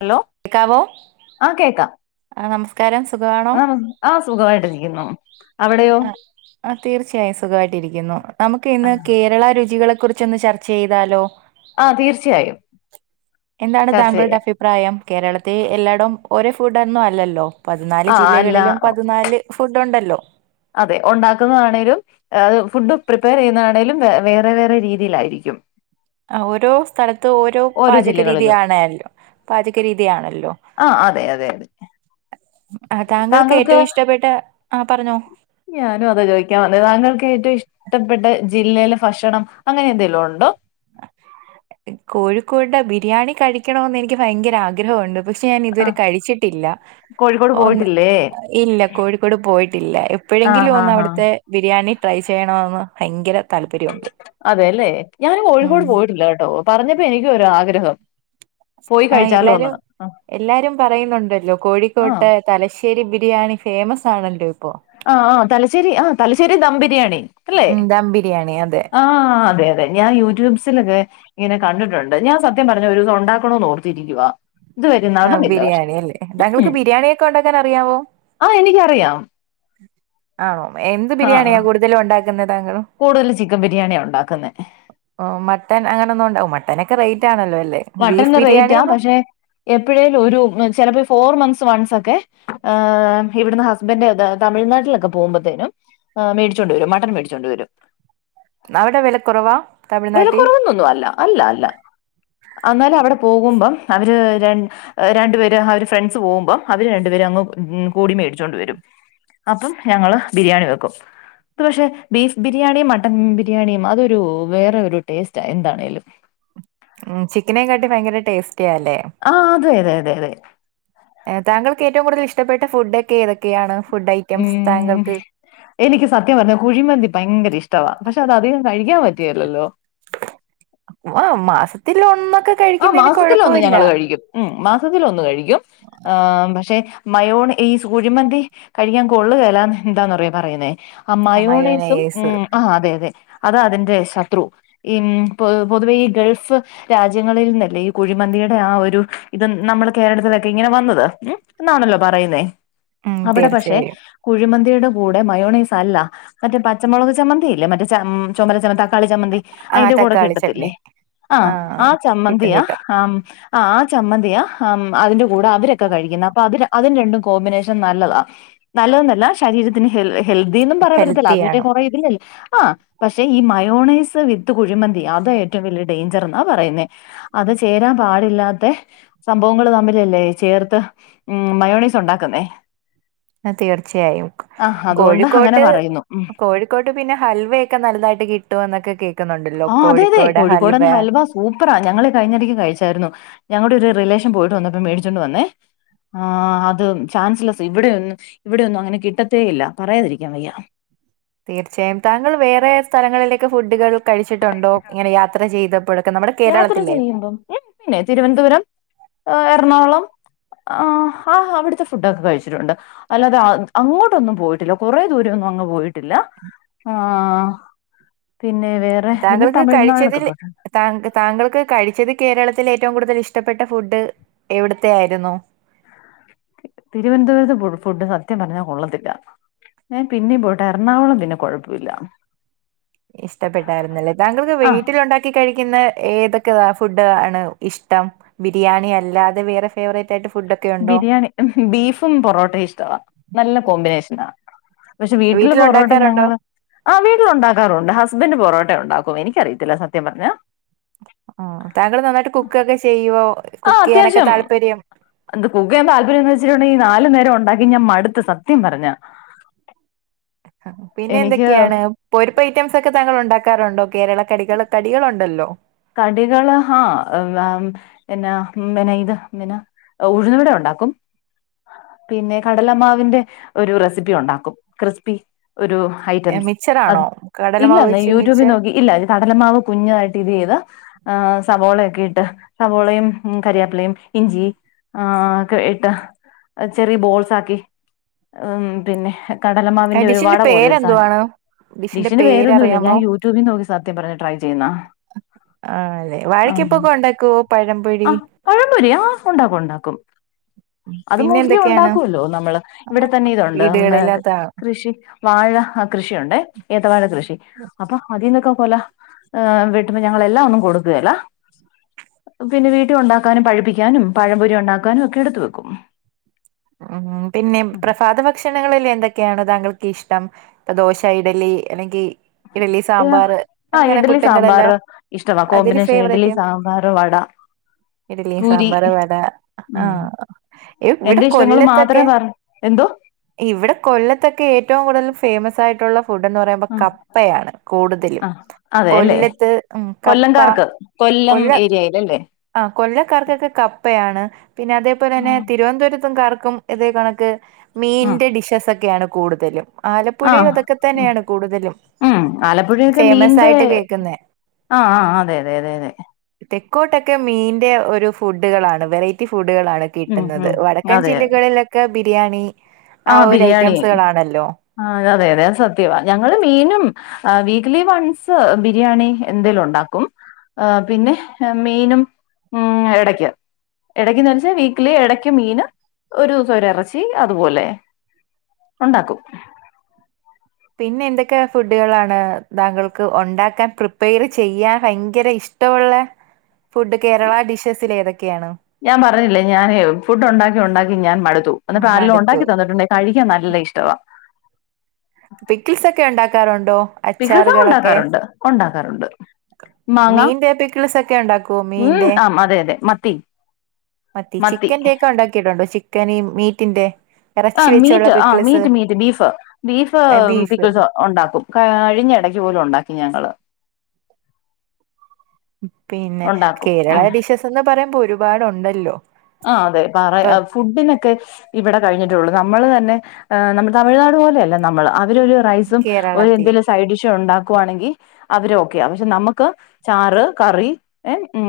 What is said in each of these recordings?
Hello കേക്കാവോ ആഹ് കേക്കാം. ആ നമസ്കാരം സുഖമാണോ? ആ ആ സുഖമായിട്ടിരിക്കുന്നു അവിടെയോ ആഹ് ആഹ് തീർച്ചയായും സുഖമായിട്ട്ിരിക്കുന്നു നമുക്ക് ഇന്ന് കേരള രുചികളെക്കുറിച്ചൊന്ന് ചർച്ച ചെയ്താലോ? ആഹ് തീർച്ചയായും. എന്താണ് ചർച്ച താങ്കളുടെ ചെയ്യാം അഭിപ്രായം? കേരളത്തിൽ എല്ലായിടും ഒരേ ഫുഡ്ന്നും അല്ലല്ലോ? പതിനാല് ആ അല്ല ജില്ലകളിലും പതിനാല് ഫുഡ് ഉണ്ടല്ലോ? അതെ ഉണ്ടാക്കുന്നതാണെേലും- അത് ഫുഡ് പ്രിപ്പയർ ചെയ്യുന്നതാണെങ്കലും വേറെ വേറെ രീതിയിലായിരിക്കും. ആഹ് ഓരോ സ്ഥലത്ത് ഓരോ പാചക രീതിയാണല്ലോ പാചക രീതിയാണല്ലോ? ആഹ് അതെ അതെ അതെ താങ്കൾക്ക് ഏറ്റവും ഇഷ്ടപ്പെട്ട ആഹ് പറഞ്ഞോ? ഞാനും അത ചോദിക്കാൻ വന്നത് താങ്കൾക്ക് ഏറ്റവും ഇഷ്ടം- ഇഷ്ടപ്പെട്ട ജില്ലയിലെ ഫക്ഷണം അങ്ങനെ എന്തെങ്കലും ഉണ്ടോ? കോഴിക്കോടെ ബിരിയാണി കഴിക്കണന്ന് എനിക്ക് ഭയങ്കര ആഗ്രഹമുണ്ട്. പക്ഷെ ഞാൻ ആ ഇതുവരെ കഴിച്ചിട്ടില്ല. കോഴിക്കോട് ഒന്ന് പോയിട്ടില്ലേ ഇല്ല കോഴിക്കോട് പോയിട്ടില്ല ആ എപ്പോഴെങ്കിലും ആ ഒന്ന് ആ അവിടുത്തെ- ബിരിയാണി ട്രൈ ചെയ്യണന്ന് ഭയങ്കര താല്പര്യണ്ട്. അതെല്ലേ ഞാന് കോഴിക്കോട് പോയിട്ടില്ല കേട്ടോ പറഞ്ഞപ്പോ എനിക്കൊ ര് ആഗ്രഹം പോയി ആഹ് എല്ലാരും കഴിച്ചാലോന്ന് ആ എല്ലാരും പറയുന്നുണ്ടല്ലോ ആ കോഴിക്കോട്ട്- തലശ്ശേരി ബിരിയാണി ഫേമസ് ആണല്ലോ ഇപ്പോ. ആഹ് ആ തലശ്ശേരി ആഹ് തലശ്ശേരി ദം ബിരിയാണി അല്ലേ? ഉം ദാം ബിരിയാണി അതെ. ആഹ് അതെ അതെ ഞാൻ യൂട്യൂബ്സിലൊക്കെ ഇങ്ങനെ കണ്ടിട്ടുണ്ട് ഞാൻ സത്യം പറഞ്ഞ ഒരു ദസം ഉണ്ടാക്കണോന്ന് ഓർത്തിയിരിക്കുവാ. ആഹ് ബിരിയാണി അല്ലേ താങ്കൾക്ക് ഉം ബിരിയാണിയ ഒക്കെ ഉണ്ടാക്കാൻ അറിയാവോ? ആഹ് എനിക്കറിയാം ഉ ആണോ എന്ത് ആഹ് ബിരിയാണിയാ ആഹ് കൂടുതലും ഉണ്ടാക്കുന്നത് താങ്കൾ? കൂടുതൽ ചിക്കൻ ബിരിയാണിയാ ഉണ്ടാക്കുന്നെ മട്ടൻ അങ്ങനെന്നും ഉണ്ടാവ മട്ടനൊക്കെ റേറ്റ് ആണല്ലോ അല്ലേ? മട്ടൻ ബീഫ് റേറ്റ ആ ബിരിയാണിയൊന്നും പക്ഷെ എപ്പോഴേലും ഒരു ചിലപ്പോ ഫോർ മന്ത്സ് വൺസ് ഒക്കെ- ഏഹ് ഇവിടുന്ന് ഹസ്ബൻഡ് തമിഴ്നാട്ടിലൊക്കെ പോകുമ്പത്തേനും- മേടിച്ചോണ്ട് വരും മട്ടൻ മേടിച്ചോണ്ട് വരും അവിടെ വില കുറവാ തമഴ്നാട്ടി? ന്നും അല്ല അല്ല അല്ല എന്നാലും അവിടെ പോകുമ്പം അവര് ര- രണ്ടുപേര് അവര് ഫ്രണ്ട്സ് പോകുമ്പം അവര് രണ്ടുപേര് അങ്ങ് കൂടി മേടിച്ചോണ്ട് വരും. അപ്പം ഞങ്ങള് ബിരിയാണി വെക്കും. ഇ പക്ഷെ ബീഫ് ബിരിയാണിയും മട്ടൻ ബിരിയാണിയും അതൊരു വേറെ ഒരു ടേസ്റ്റ് എന്താണേലും. ഉം ചിക്കന് കാട്ടി ഭയങ്കര ടേസ്റ്റിയല്ലേ? ആഹ് അതെയതെയാതെതെ തങ്കൾക്ക് ഏറ്റവും കൂടുതൽഷ്ടപ്പെട്ട ഫുഡൊക്കെ ഏതൊക്കെയാണ് ഫുഡയ്റ്റ് ഉം എനിക്ക് സത്യം പറഞ്ഞാ കുഴിമന്തി പയങ്കരഷ്ടവാ പക്ഷെ അത് അധികം കഴിക്കാൻ പറ്റിയല്ലല്ലോ ആഹ് മാസത്തിലൊന്നൊക്കെ ആഹ് മാസത്തിലൊന്ന് ഞങ്ങള് കഴിക്കും ഉം മാസത്തിലൊന്ന് കഴിക്കും ആഹ് പഷെ മയോൺ ഈസ് കുഴിമന്തി കഴിക്കാകൊള്ളുകേല എന്താന്നറിയാ പറയുന്നേ ആ മയോണൈസും ഉം ആഹ് അതെയതെ അതാ അതിന്റെ ശത്രു ഈ പൊ പൊതുവെ ഈ ഗൾഫ് രാജ്യ രാജ്യങ്ങളിൽ നിന്നല്ലേ ഈ കുഴിമന്തിയുടെ ആ ഒരു ഇത് നമ്മുടെ കേരളത്തിലൊക്കെ ഇങ്ങനെ വന്നത് ഉം എന്നാണല്ലോ പറയുന്നേ ഉം അവിടെ പഷെ തീർച്ചയായും. കുഴിമന്തിയുടെ കൂടെ മയോണോസല്ല മറ്റേ പച്ചമുളക് ചമ്മന്തിയില്ലേ മറ്റേ ച ചൊമല ച തക്കാളി ചമ്മന്തി ആഹ് അയിന്റെ കൂടെ തക്കാളി ചട്നി. കിട്ടത്തില്ലേ ആഹ് ആ കിട്ടും ചമ്മന്തിയാ കിട്ടും. ആ ആഹ് ആ ചമ്മന്തിയ അതിന്റെ കൂടെ അവരൊക്കെ കഴിക്കുന്നേ അപ്പൊ അത് ര അതിന് രണ്ടും കോമ്പിനേഷൻ നല്ലതാ നല്ലതന്നല്ല ശരീരത്തിന് ഹെൽ ഹെൽദിന്നും പറയാൻ പറ്റത്തില്ല അതുമറ്റെ ഹെൽത്തിയാണ്. കൊറ ഇതില്ലേ ആഹ് പഷെ ഈ മയോണൈസ് വിത്ത് കുഴിമന്തി അതാ ഏറ്റവും വലിയ ഡെഞ്ചറെന്ന് ആഹ് പറയുന്നേ അത് ചേരാൻ പാടില്ലാത്തെ സംഭവങ്ങള് തമ്മിലല്ലേ ചേർത്ത് ഉം മയോസൈസ് ഒണ്ടാക്കുന്നേ ആ തീർച്ചയായും ആഹ് അതുകൊണ്ട് അങ്ങനെ കോഴിക്കോട്ട് പറയുന്നു ഉം കോഴിക്കോട്ട് പിന്നെ ഹൽവയൊക്കെ നൽതായിട്ട് കിട്ടും എന്നൊക്കെ കേക്കുന്നുണ്ടല്ലോ ആഹ് അതെ അതെ കോഴിക്കോട് ഹൽവ കോഴിക്കോടൻ സൂപ്പറാ ഞങ്ങള് കഴിഞ്ഞിടയ്ക്ക് കഴിച്ചായിരുന്നു ഞങ്ങളുടെ ഒരു റിലേഷൻ പോയിട്ട് വന്നപ്പോ മേടിച്ചോണ്ട് വന്നേ ആ അത് ചാൻസലസ് ഇവിടെന്നും ഇവിടെന്നും അങ്ങനെ കിട്ടത്തേ ഇല്ല പറയാതിരിക്കാം വയ്യ തീർച്ചയായും താങ്കൾ വേറെ സ്ഥലങ്ങളിലേക്കെ ഫുഡുകൾ കഴിച്ചിട്ടുണ്ടോ ഇങ്ങനെ യാത്ര ചെയ്തപ്പോഴക്ക യാത്ര ചെയ്യുമ്പം പിന്നെ തിരുവനന്തപുരം എറണാകുളം ആഹ് ആ അവിടുത്തെ ഫുഡൊക്കെ കഴിച്ചിട്ടുണ്ട് അല്ലാതെ അങ്ങോട്ടൊന്നും പോയിട്ടില്ല കൊറേ ദൂരം ഒന്നും അങ്ങ് പോയിട്ടില്ല ആഹ് പിന്നെ വേറെ പിന്നെ തമിഴ്നാടൊക്കെ പോട്ടുണ്ട് താങ്ക താങ്കൾക്ക് കഴിച്ചത് കേരളത്തിലേറ്റവും കൂടുതൽ ഇഷ്ടപ്പെട്ട ഫുഡ് എവിട്ത്തെയായിരുന്നു? തിരുവൻന്തപുരത്ത് ഫു ഫുഡ് സത്യം പറഞ്ഞാ കൊള്ളത്തില്ല. ഞൻ പിന്നെ പോയിട്ടെ എറണാകുളം പിന്നെ കൊഴപ്പല്ലൃ. ഇഷ്ടപ്പെട്ടായിര്ന്നല്ലേ താങ്കൾക്ക് ആഹ് വീട്ടിലുണ്ടാക്കി ക്കി കഴിക്കുന്ന ഏതൊക്കെ ഫുഡ് ആണ് ഇഷ്ടം. ബിരിയാണി അല്ലാതെ വേറെ ഫേവറേറ്റായിട്ട് ഫുഡ ബിരിയാണി ബീഫും പൊറോട്ടയും ഇഷ്ടവാ നല്ല കോമ്പിനേഷനാ. പഷെ വീട്ടില് പൊറോട്ട വീട്ടിലുണ്ടാക്കാറുണ്ടോ? ഞങ്ങള്. ആഹ് വീട്ടിലുണ്ടാക്കാറുണ്ട് ഹസ്ബൻ്റ് പൊറോട്ട ഒണ്ടാക്കും എനിക്കറിയത്തില്ല സത്യം പറ്ഞ്ഞാ. ആഹ് താങ്കള് നന്നായിട്ട് കുക്കൊക്കെ ചെയ്യുവോ? ആഹ് കുക്ക് ചെയ്യാനൊക്കെ അത്യാവശ്യം. താല്പര്യം? എന്ത് കുക്ക്യ്യാ താല്പര്യം എന്നവച്ചിണ്ടെങ്കിൽ നാലു നേരം ഒണ്ടാക്കി ഞാൻ മട്ത്ത് സത്യം പറഞ്ഞാ. പിന്നെ എനിക്ക് എന്തൊക്കെയാണ്? പൊരിപ്പ് ഐറ്റംസ് ഒക്കെ താങ്കളുണ്ടാക്കാറുണ്ടോ കേരള കടികൾ കടികളുണ്ടല്ലോ. കടികള് ഹാ ന്ന പിന്നാ പിന്നത് പിന്ന. ഉഴുന്ന് വട ഒണ്ടാക്കും. പിന്നെ കടലമാവിന്റെ ഒരു റെസിപ്പി ഒണ്ടാക്കും ക്രിസ്പി ഒരു ഏ, ഐറ്റംസ് അത് മിച്ചറാണോ? കടലമാവ് ഇല്ലന്ന് വെച്ച് മിച്ചർ? യൂട്യൂബിൽ നോക്കി ഇല്ല ഇത് കടലമാവ് കുഞ്ഞു ആയിട്ട് ഇതയ്ത്. ആഹ് സവോളയൊക്കെ ഇട്ട് സവോളയും കരിയാപ്പ്ലയും ഇഞ്ചി. ആഹ് ക്കെ ഇട്ട് ചെറിയ ബോൾസാക്കി ഹ് ഉം പിന്നെ. കടല ആ മാവിന്റെ ഒരു ഡിഷിന്റെ വട പോലൊരു സാനം. പേരെന്തുവാണ് ഡിഷിന്റെ ഡിഷിന് പോരൊന്നുല്ല ഞാ പേരറിയാമോ യൂട്യൂബി നോക്കി സത്യം പറ്ഞ്ഞാ ട്രൈ ചെയ്യ്ന്നാ. ആഹ് ല്ലെ വാഴക്കപ്പൊക്കെ ഒണ്ടാക്കുവോ പഴംപൊരി. പഴമ്പൊരി ആഹ് ഉണ്ടാക്കും ഉണ്ടാക്കും. ഉം. അത് പിന്നെ മോസ്റ്റ്ലി എന്തൊക്കെയാണ് ഉണ്ടാക്കുവല്ലോ നമ്മള് ഇവിടെ തന്നെ ഇതുണ്ട് ഉം വീടുകളിൽ അതാ കൃഷി. വാഴ കൃഷിയുണ്ട് ഏത്തവാഴ കൃഷി അപ്പൊ അതിൽന്നൊക്കെ കൊല. ഏഹ് വെട്ടുമ്പ ഞങ്ങള് എല്ലാം ഒന്നും കൊടുക്കേല്ല. പിന്നെ വീട്ടിൽ ഉണ്ടാക്കാനും പഴിപ്പിക്കാനും പഴംമ്പെരി ഉണ്ടാക്കാനും ഒക്കെ എട്ത്തു വെക്കും. ഉം പിന്നെ പ്രഫാത ഭക്ഷണങ്ങളിൽ എന്തൊക്കെയാണ് താങ്കൾക്ക് ഇഷ്ടം? ദോശ ഇഡലി അല്ലെങ്കി. ഇഡ്ലി സാമ്പാറ് ആ അങ്ങനെ ഇഡ്ലി പുട്ടും കടല സാമ്പാർ ഇഷ്ടവാ അതില് കോമ്പിനേഷൻ ഇഡ്ലി ഫേവറേറ്റ്. സാമ്പാർ വട ഇഡ്ലി പൂരി സാമ്പാറ് വട ഉം ആഹ് ഇവിടെ എന്റെ കു ഇഷ്ടങ്ങൾ മാത്രമേ കൊല്ലത്തൊക്കെ പറ എന്തോ ഇവടെ കൊല്ലത്തൊക്കെ ഏറ്റവും കൂടുതല് ഫേമസ് ആയിട്ടുള്ള. ഫുഡ്ന്ന് പറയുമ്പോ ആ കപ്പയാണ് കൂടുതലും ആ അതെല്ലേ കൊല്ലത്ത് ഉം കപ്പ. കൊല്ലംകാർക്ക് കൊല്ലം ഏരിയയില്. ആഹ് കൊല്ലക്കാർക്കൊക്കെ കപ്പയാണ് പിന്നെ അതേപോലെ തന്നെ ഉം തിരുവന്തേര് ത്ത്ക്കാർക്കും ഇതേ കണക്ക് മീന്റെ ഡിഷസെക്കെയാണ് കൂടുതലും. ആ ആലപ്പുഴയും അതൊക്കെ തന്നെയാണ് കൂടുതലും ഉം ഫേമസായിട്ട് കേക്കുന്നെ. ആഹ് ആഹ് അതെ അതെ അതെ അതെ. തെക്കോട്ടൊക്കെ മീന്റെ ഒരു ഫുഡുകളാണ് വെറൈറ്റി ഫുഡുകളാണ് ഉം കിട്ടുന്നത് ഉം വട അതെ അതെ ലക്കെ ബിരിയാണി ആഹ് ഒരു ഐറ്റംസുകളാണല്ലോ. ആഹ് അതെ അതെ അത് സത്യവാ ഞങ്ങള് മീനും. ആഹ് വീക്ക്ലി വൺസ് ബിരിയാണി എന്തേലും ഉണ്ടാക്കും. ആഹ് പിന്നെ മീനും ഉം എടയ്ക്ക്. എടയ്ക്ക്ന്ന് വച്ചാ വീക്ക്ലി എടയ്ക്ക് മീന് ഒരൂസം ഒരു എറച്ചി അതുപോലെ. ഉണ്ടാക്കും. പിന്നെ എന്തൊക്കെ ഫുഡുകളാണ് താങ്കൾക്ക് ഒണ്ടാക്കാൻ പ്രിപ്പയർ ചെയ്യാൻ ഭയങ്കര ഇഷ്ടമുള്ള ഫുഡ് കേരള ഡിഷസില് ഏതൊക്കെയാണ്? ഞാൻ പർഞ്ഞില്ലേ ഞാന് ഫുഡ് ഒണ്ടാക്കി ഒണ്ടാക്കി ഞാൻ മടുത്തു. ഉം എന്ന്ട്ട് ആരേലും മടുത്തു ഒണ്ടാക്കി തന്നട്ടുണ്ടെ കഴിക്കാൻ നല്ല ഇഷ്ടവാ പിക്കിൾസക്കെ ഒണ്ടാക്കാറൊണ്ടോ? പിക്കിൾസെക്കെ ഒണ്ടാക്കാറുണ്ട് ഒണ്ടാക്കാറുണ്ട്. മാങ്ങ മീന്റെ പിക്കിൾസ് ഒക്കെ ഉണ്ടാക്കുവോ ഉം മീന്റെ ആഹ് അതെ അതെ മത്തി മത്തി ചിക്കന്റെയൊക്കെ ഉണ്ടാക്കിട്ടുണ്ടോ ചിക്കന് മീറ്റിന്റെ ഇറച്ചി ആഹ് വെച്ചുള്ള മീറ്റ് ആ pickles meat meat beef beef beef pickles ഒണ്ടാക്കും. കഴിഞ്ഞ എടക്ക് പോലും ഒണ്ടാക്കി ഞങ്ങള് പിന്നെ ഉണ്ടാക്കും കേരള ഉം ഡിഷസ് എന്ന് പറയുമ്പൊ ഒരുപാടുണ്ടല്ലോ ആഹ് അതെ പറ ഇപ്പൊ ഫുഡിനൊക്കെ ഇവടെ കഴിഞ്ഞിട്ടെള്ളൂ. നമ്മള് തന്നെ ഏ നമ്മ തമിഴ്നാട് പോലെയല്ലേ നമ്മള് അവരൊരു റൈസും ഒര് കേരളത്തിൽ എന്തെലും സൈഡ് ഡിഷ് ഉണ്ടാക്കുവാണങ്കി അവര് ഓക്കെ പക്ഷെ നമ്മക്ക് ചാറ്, കറി ഉം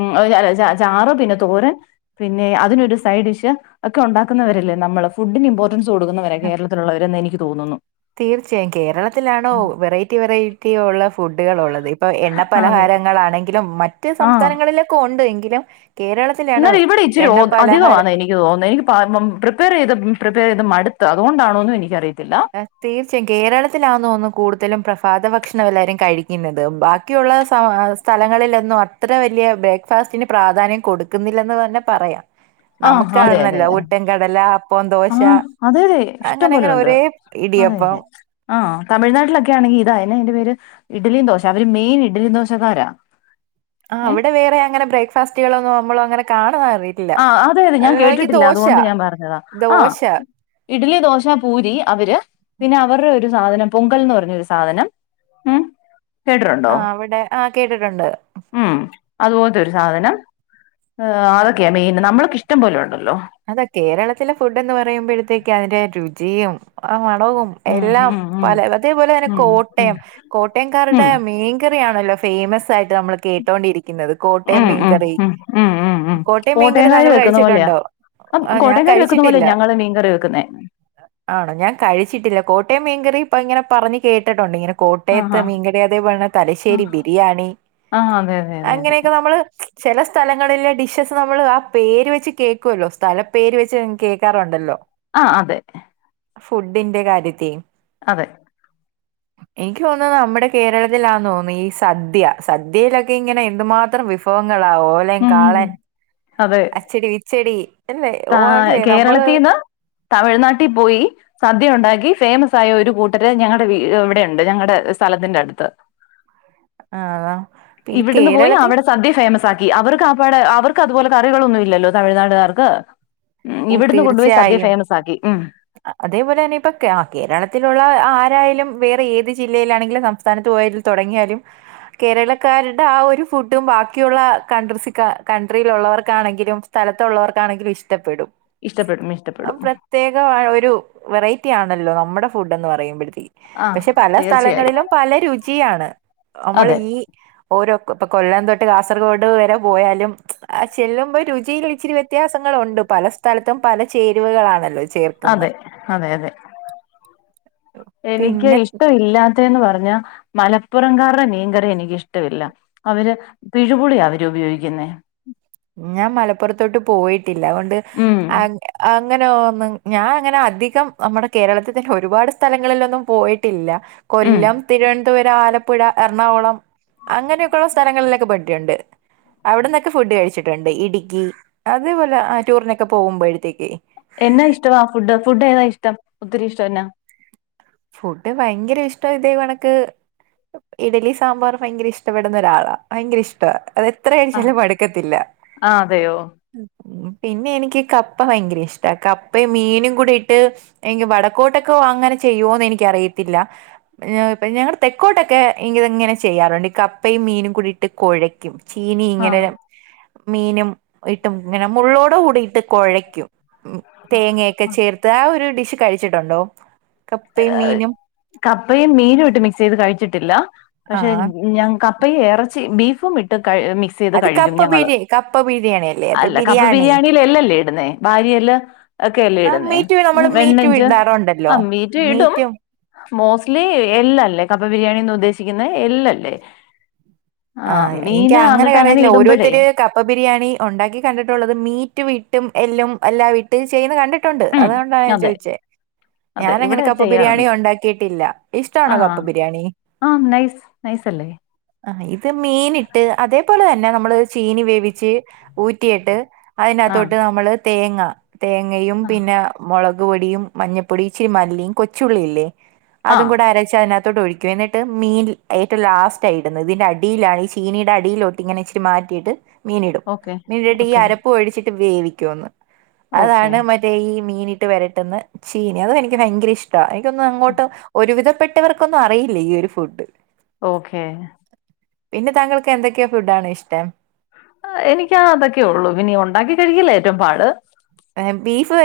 ചാറ് പിന്നെ തോരൻ പിന്നെ അതിനൊരു സൈഡ് ഡിഷ് ഒക്കെ ഒണ്ടാക്കുന്നവരല്ലേ നമ്മള് ഫുഡ്ന് ഇമ്പോ ർട്ടന്റ്സ് കൊടുക്കുന്നവരാ ആ, കേരളത്തിലുള്ളവരെന്ന് എനിക്ക് തോന്നുന്നു തീർച്ചയായും കേരളത്തിലാണോ വെറൈറ്റി വെറൈറ്റി ഉള്ള ഫുഡുകള് ഉള്ളത് ഇപ്പോ എണ്ണ അതെ പലഹാരങ്ങ ങ്ങളാണങ്കിലും മറ്റ് ആഹ് സംസ്ഥാനങ്ങളിലൊക്കെ ഉണ്ട് എങ്കിലും കേരള ഇന്നല് ഇവിടെ ഇച്ചിരി ഓ അധികവാണ് എനി ക്ക് തോന്ന എനിക്ക് പ്രിപ്പയറെയ്ത് പ്രിപ്പയറെയ്ത് മട്ത്ത് അതുകൊണ്ടാണോന്നും എനിക്കറിയത്തില്ല തീർച്ചയായും കേരളത്തിലാന്നോ ഒന്ന് കൂടുതലും പ്രഭാത ഭക്ഷണം എല്ലാവരും കഴിക്കുന്നത് ബാക്കിയുള്ള സ സ്ഥലങ്ങളിലെന്നും അത്ര വല്ല്യ ബ്രേക്ക്ഫാസ്റ്റിന് പ്രാധാന്യം കൊടുക്കുന്നില്ലെന്ന് തന്നെ പറയാം. ആഹ് അതെ അതെ നമക്കാണല്ലോ ഊട്ടം, കടല, അപ്പം, ദോശ ആഹ് അതെ അതെ ഇഷ്ടം അങ്ങനെ പോലെ അങ്ങനെ ഉണ്ട് ഒരേ അതെ ഇടിയപ്പം അതെ ആഹ് തമിഴ്നാട്ടിലൊക്കെ ആണെങ്കി ഇതായനെ അയിന്റെ പേര് ഇഡ്ലിം ദോശ അവര് മെയിൻ ഇഡലി ദോശക്കാരാ ആഹ് ഏഹ് അവിടെ വേറെ അങ്ങനെ ബ്രേക്ക്ഫാസ്റ്റുകളെന്നും നമ്മള് അങ്ങനെ കാണാ ആഹ് അതെ അതെ ഞാൻ കേട്ടിട്ടില്ല അതുകൊണ്ട് ഞാൻ പറഞ്ഞതാ ആഹ് ദോശ ഇഡ്ലി, ദോശ, പൂരി അവര് പിന്നെ അവരുടെ ഒരു സാധനം പൊങ്കൽന്ന് പർഞ്ഞൊരു സാധനം ഉം കേട്ടിട്ടുണ്ടോ ആഹ് അവടെ ആഹ് കേട്ടിട്ടുണ്ട് ഉം അതു പോത്തെരു സാധനം അതൊക്കെയാ മെയിന് നമ്മൾക്ക് ഇഷ്ടം പോലെണ്ടല്ലോ അതാ കേരളത്തിലെ ഫുഡ്ന്ന് പറയുമ്പഴത്തേക്ക് അതിന്റെ രുചിയും ആ മണവും ഉം എല്ലാം ഉം ഉം പല അതേപോലെ തന്നെ ഉം ഉം കോട്ടയം കോട്ടയംകാരുടെ ഉം മീൻകറിയാണല്ലോ ഫേമസ് ആയിട്ട് നമ്മൾ കേട്ടോണ്ടിരിക്കുന്നത്. കോട്ടയം ഉം മീൻകറി ഉം ഉം ഉം കോട്ടയം മീൻകറി ക്കാര് താങ്കൾ വെക്കുന്ന പോലെയ കഴിച്ചിട്ടുണ്ടോ ആഹ് ആ ഞാൻ കോട്ടയം ക്കാര് വെക്കുന്ന പോലെയാ കഴിച്ചിട്ടില്ല ഞങ്ങള് മീൻകറി വെക്കുന്നെ ആണോ ഞാൻ കഴിച്ചിട്ടില്ല. കോട്ടയം മീൻകറി ഇപ്പ ഇങ്ങനെ പറഞ്ഞ്‌ കേട്ടിട്ടുണ്ട് ഇങ്ങനെ ആഹാ കോട്ടയത്ത് മീൻ കറി അതേപോലെന്നെ ആ തലശ്ശേരി ബിരിയാണി ആ അതെ അതെ അതെ അതെ അങ്ങനെയൊക്കെ നമ്മള് ചെല സ്ഥലങ്ങളിലെ ഡിഷസ് നമ്മള് ആ പേര് വെച്ച് കേക്കൊല്ലോ തല പേര് വെച്ച് കേക്കാറുണ്ടല്ലോ ആഹ് അതെ ഫുഡിന്റെ കാര്യത്തി അതെ എനിക്ക് തോന്നുന്നത് നമ്മുടെ കേരളത്തിലാന്ന് തോന്നുന്നെ ഈ സദ്യ സദ്യയിലൊക്കെയിങ്ങനെ എന്തുമാത്രം വിഭവ ങ്ങളാ ഓലൻ, ഉം ഉം കാളൻ, ഉം അച്ചടി, കിച്ചെടി ആഹ് കേരളത്തീന്ന് തമിഴ്നാട്ടി പോയി സദ്യയുണ്ടാക്കി ഫേമസായ ഒരു കൂട്ടര് ഞങ്ങളുടെ ഇവിടെയുണ്ട് ഞങ്ങടെ സ്ഥലത്തിന്റെടുത്ത് [inaudible] ആ പിന്നെ ഇവിടുന്ന് പോയി കേരളത്തിൽ അവിടെ സദ്യ ഫേമസാക്കി അവർകാപ്പാടെ അവർക്ക് അതുപോലെ കറികളൊന്നുംല്ലല്ലോ തമിഴ്നാട്ടുകാർക്ക് ഉം ഓ ഇവിടന്ന് കൊണ്ടുപോയി സദ്യ ഫേമസാക്കി ഉം അതേപോലെന്നെ ഇപ്പൊ കേരളത്തിലുള്ള ആരായാലും വേറെ ഏത് ജില്ലയിലാണെങ്കിലും നമ്മ സ്ഥാനത്ത് പോയിട്ട് തൊടങ്ങിയാലും കേരളക്കാരുടെ ആ ഒരു ഫുഡും ബാക്കിയുള്ള കൺട്രീസ് കൺട്രിയിലുള്ളവർക്കാണെങ്കിലും സ്ഥലത്തുള്ളവർക്കാണെങ്കിലും ഇഷ്ടപ്പെടും ഇഷ്ടപ്പെടും ഇഷ്ടപ്പെടും ആ പ്രത്യേകവായൊരു വെറൈറ്റിയാണല്ലോ നമ്മുടെ ഫുഡെന്ന് പറയുമ്പഴത്തേക്ക് ആ പക്ഷെ പല തീർച്ചയായും സ്ഥലങ്ങളിലും പല രുചിയാണ് നമ്മൾ അതെ ഈ ഓരോ ഇപ്പൊ കൊല്ലം തൊട്ട് കാസർഗോഡ് വരെ പോയാലും ആ ചെല്ലുമ്പോ രുചിയിലിച്ചിരി വ്യത്യാ സങ്ങളുണ്ട് പല സ്ഥലത്തും പല ചേരുവകളാണല്ലോ അതെ ചേർക്കുന്നത് അതെ അതെ എനിക്ക് പിന്നെ ഇഷ്ടവില്ലാത്തേ ന്ന് പറഞ്ഞാ മലപ്പുറംകാരുടെ മീൻകറി എനിക്കിഷ്ടവില്ല അവര് പിഴുപുളിയവര് ഉപയോഗിക്കുന്നേ ഞാൻ മലപ്പുറത്തോട്ട് പോയിട്ടില്ല അതൊണ്ട് ഉം അങ്ങ അങ്ങനെയൊന്നും ഞാനങ്ങനെ അധികം നമ്മുടെ കേരളത്തി തന്നെ ഒരുപാട് സ്ഥലങ്ങളിലൊന്നും പോയിട്ടില്ല ഉം കൊല്ലം, തിരുവനന്തപുരം, ആലപ്പുഴ, എറണാകുളം അങ്ങനെയൊക്കെയൊള്ള സ്ഥലങ്ങളിലൊക്കെ പോയിട്ടുണ്ട് അവിടൊന്നൊക്കെ ഫുഡ് കഴിച്ചിട്ട്ണ്ട് ഇടുക്കി അതേപോലെ ആ ടൂറിനൊക്കെ പോകുമ്പോഴത്തേക്ക് എന്നായിഷ്ടവാ ഫുഡ് ഫുഡേതായിഷ്ടം ഒത്തിരിയിഷ്ടം എന്നാ? ഫുഡ് ഭയങ്കരയിഷ്ട ഇതേ കണക്ക് ഇഡലിയും സാമ്പാറും ഭയങ്കര ഇഷ്ടപ്പെടുന്നൊരാളാ ഭയങ്കരയിഷ്ടാ അത് എത്ര ആ കഴിച്ചാലും മട്ക്കത്തില്ല ആ അതെയോ പിന്നെയെനിക്ക് ഈ കപ്പ ഭയങ്കരയിഷ്ട കപ്പയും മീനും കൂടെയിട്ട് എനിക്ക് വടക്കോട്ടൊക്കെ അങ്ങനെ ചെയ്യോന്ന് എനിക്കറിയത്തില്ല ഞങ്ങള് തെക്കോട്ടൊക്കെ ഇ ഇങ്ങനെ ചെയ്യാറുണ്ട് ഈ കപ്പയും മീനും കൂടിയിട്ട് കുഴയ്ക്കും ആ ചീനിയിങ്ങനെ മീനും ഇട്ട് ഇങ്ങനെ മുള്ളോട് കൂടിയിട്ട് കുഴയ്ക്കും തേങ്ങയൊക്കെ ചേർത്ത് ആ ഒരു ഡിഷ് കഴിച്ചിട്ടുണ്ടോ? കപ്പയും മീനും കപ്പയും മീനുവിട്ട് മിക്സെയ്ത് കഴിച്ചിട്ടില്ല ആ പക്ഷെ ഞാങ്ങ കപ്പ യും എറച്ചി ബീഫും ഇട്ട് കഴു മിക് സെയ്ത് അത് കഴിക്കും കപ്പ ഞങ്ങള് ബിരി കപ്പ ബിരിയാണി അല്ലേ അത് അല്ല കപ്പ ബിരിയാണി ബിരിയാണിയില് എല്ലല്ലേയിടുന്നേ വാരിയെല്ല്? ആ ഒക്കെയല്ലയിടുന്നേ? മീറ്റ് നമ്മള് മീറ്റ് വെണ്ണഞ്ച് ആ ഇടാറുണ്ടല്ലോ മീറ്റ് യിടും മീറ്റും മോസ്റ്റ്ലി എല്ല അല്ലേ കപ്പ ബിരിയാണിന്ന് ഉദ്ദേശിക്കുന്നേ? എല്ലല്ലേ? ആ ആഹ് മീന് എനിക്കങ്ങനെ എന്നിട്ട് അങ്ങനെ അറിയില്ല ഇടുമ്പഴേ ഓരോത്തര് കപ്പ ബിരിയാണി ഉണ്ടാക്കി കണ്ടിട്ടുള്ളത് മീറ്റ് വിട്ടും എല്ലും എല്ലാം ഇട്ട് ചെയ്യുന്ന കണ്ടിട്ട് ണ്ട് ഉം അതുകൊണ്ടാ ഞാൻ അതെ ചോദിച്ചേ അതെ ഞാനങ്ങനെ ഇവിടെ കപ്പ ബിരിയാണി ചെയ്യാറുണ്ട് ഒണ്ടാക്കിയിട്ടില്ല ഇഷ്ടാണോ ആഹ് കപ്പ ബിരിയാണി? ആഹ് നൈസ് നൈസല്ലേ? ആ ഇത് മീനിട്ട് അതേപോലെ തന്നെ നമ്മള് ചീനി വേവിച്ച് ഊറ്റിയിട്ട് ആഹ് അതിനകത്തോട്ട് നമ്മൾ തേങ്ങ തേങ്ങയും ആഹ് പിന്നെ മുളക് പൊടിയും മഞ്ഞപ്പൊടിയും ഇച്ചിരിമല്ലിയും കൊച്ചുള്ളില്ലേ അതും ആഹ് കൂടെ അരച്ച് അതിനകത്ത് തൊട്ട്ഒഴിക്ക്യാ എന്നിട്ട് മീന് അയിൻ്റെ ലാസ്റ്റ് ഇടുന്നേ പിന്നെ അടിലായി ഈ ചീനീയുടെ അടിയിലോട്ട് ഇങ്ങനെച്ചരി മാറ്റിട്ട് മീൻ ഇടും ഓക്കെ ഇന്നട്ട് ഈ ഓക്കെ അരപ്പ് ഒഴിച്ചിട്ട് വേവിക്കൊന്ന് ഓക്കെ അതാണ് മറ്റ മീനിട്ട് വരട്ടുന്ന ചീനി അതു എനിക്ക് ഭയങ്കര ഇഷ്ടാ എനിക്കൊന്ന് അങ്ങോട്ട് ഒരു വിധപ്പെട്ട മറ്റവർക്കൊന്നും അറിയില്ല ഈ ഒരു ഫുഡ് ഓക്കേ പിന്നെ താങ്കൾക്ക് എന്തൊക്കെയാ ഫുഡാണ് ഇഷ്ടം എനിക്ക് അതൊക്കെ ഉള്ളു പിന്നീട് ഉണ്ടാക്കി കഴിക്കില്ലേ ഏറ്റവും പാട് ഏബീഫ് വര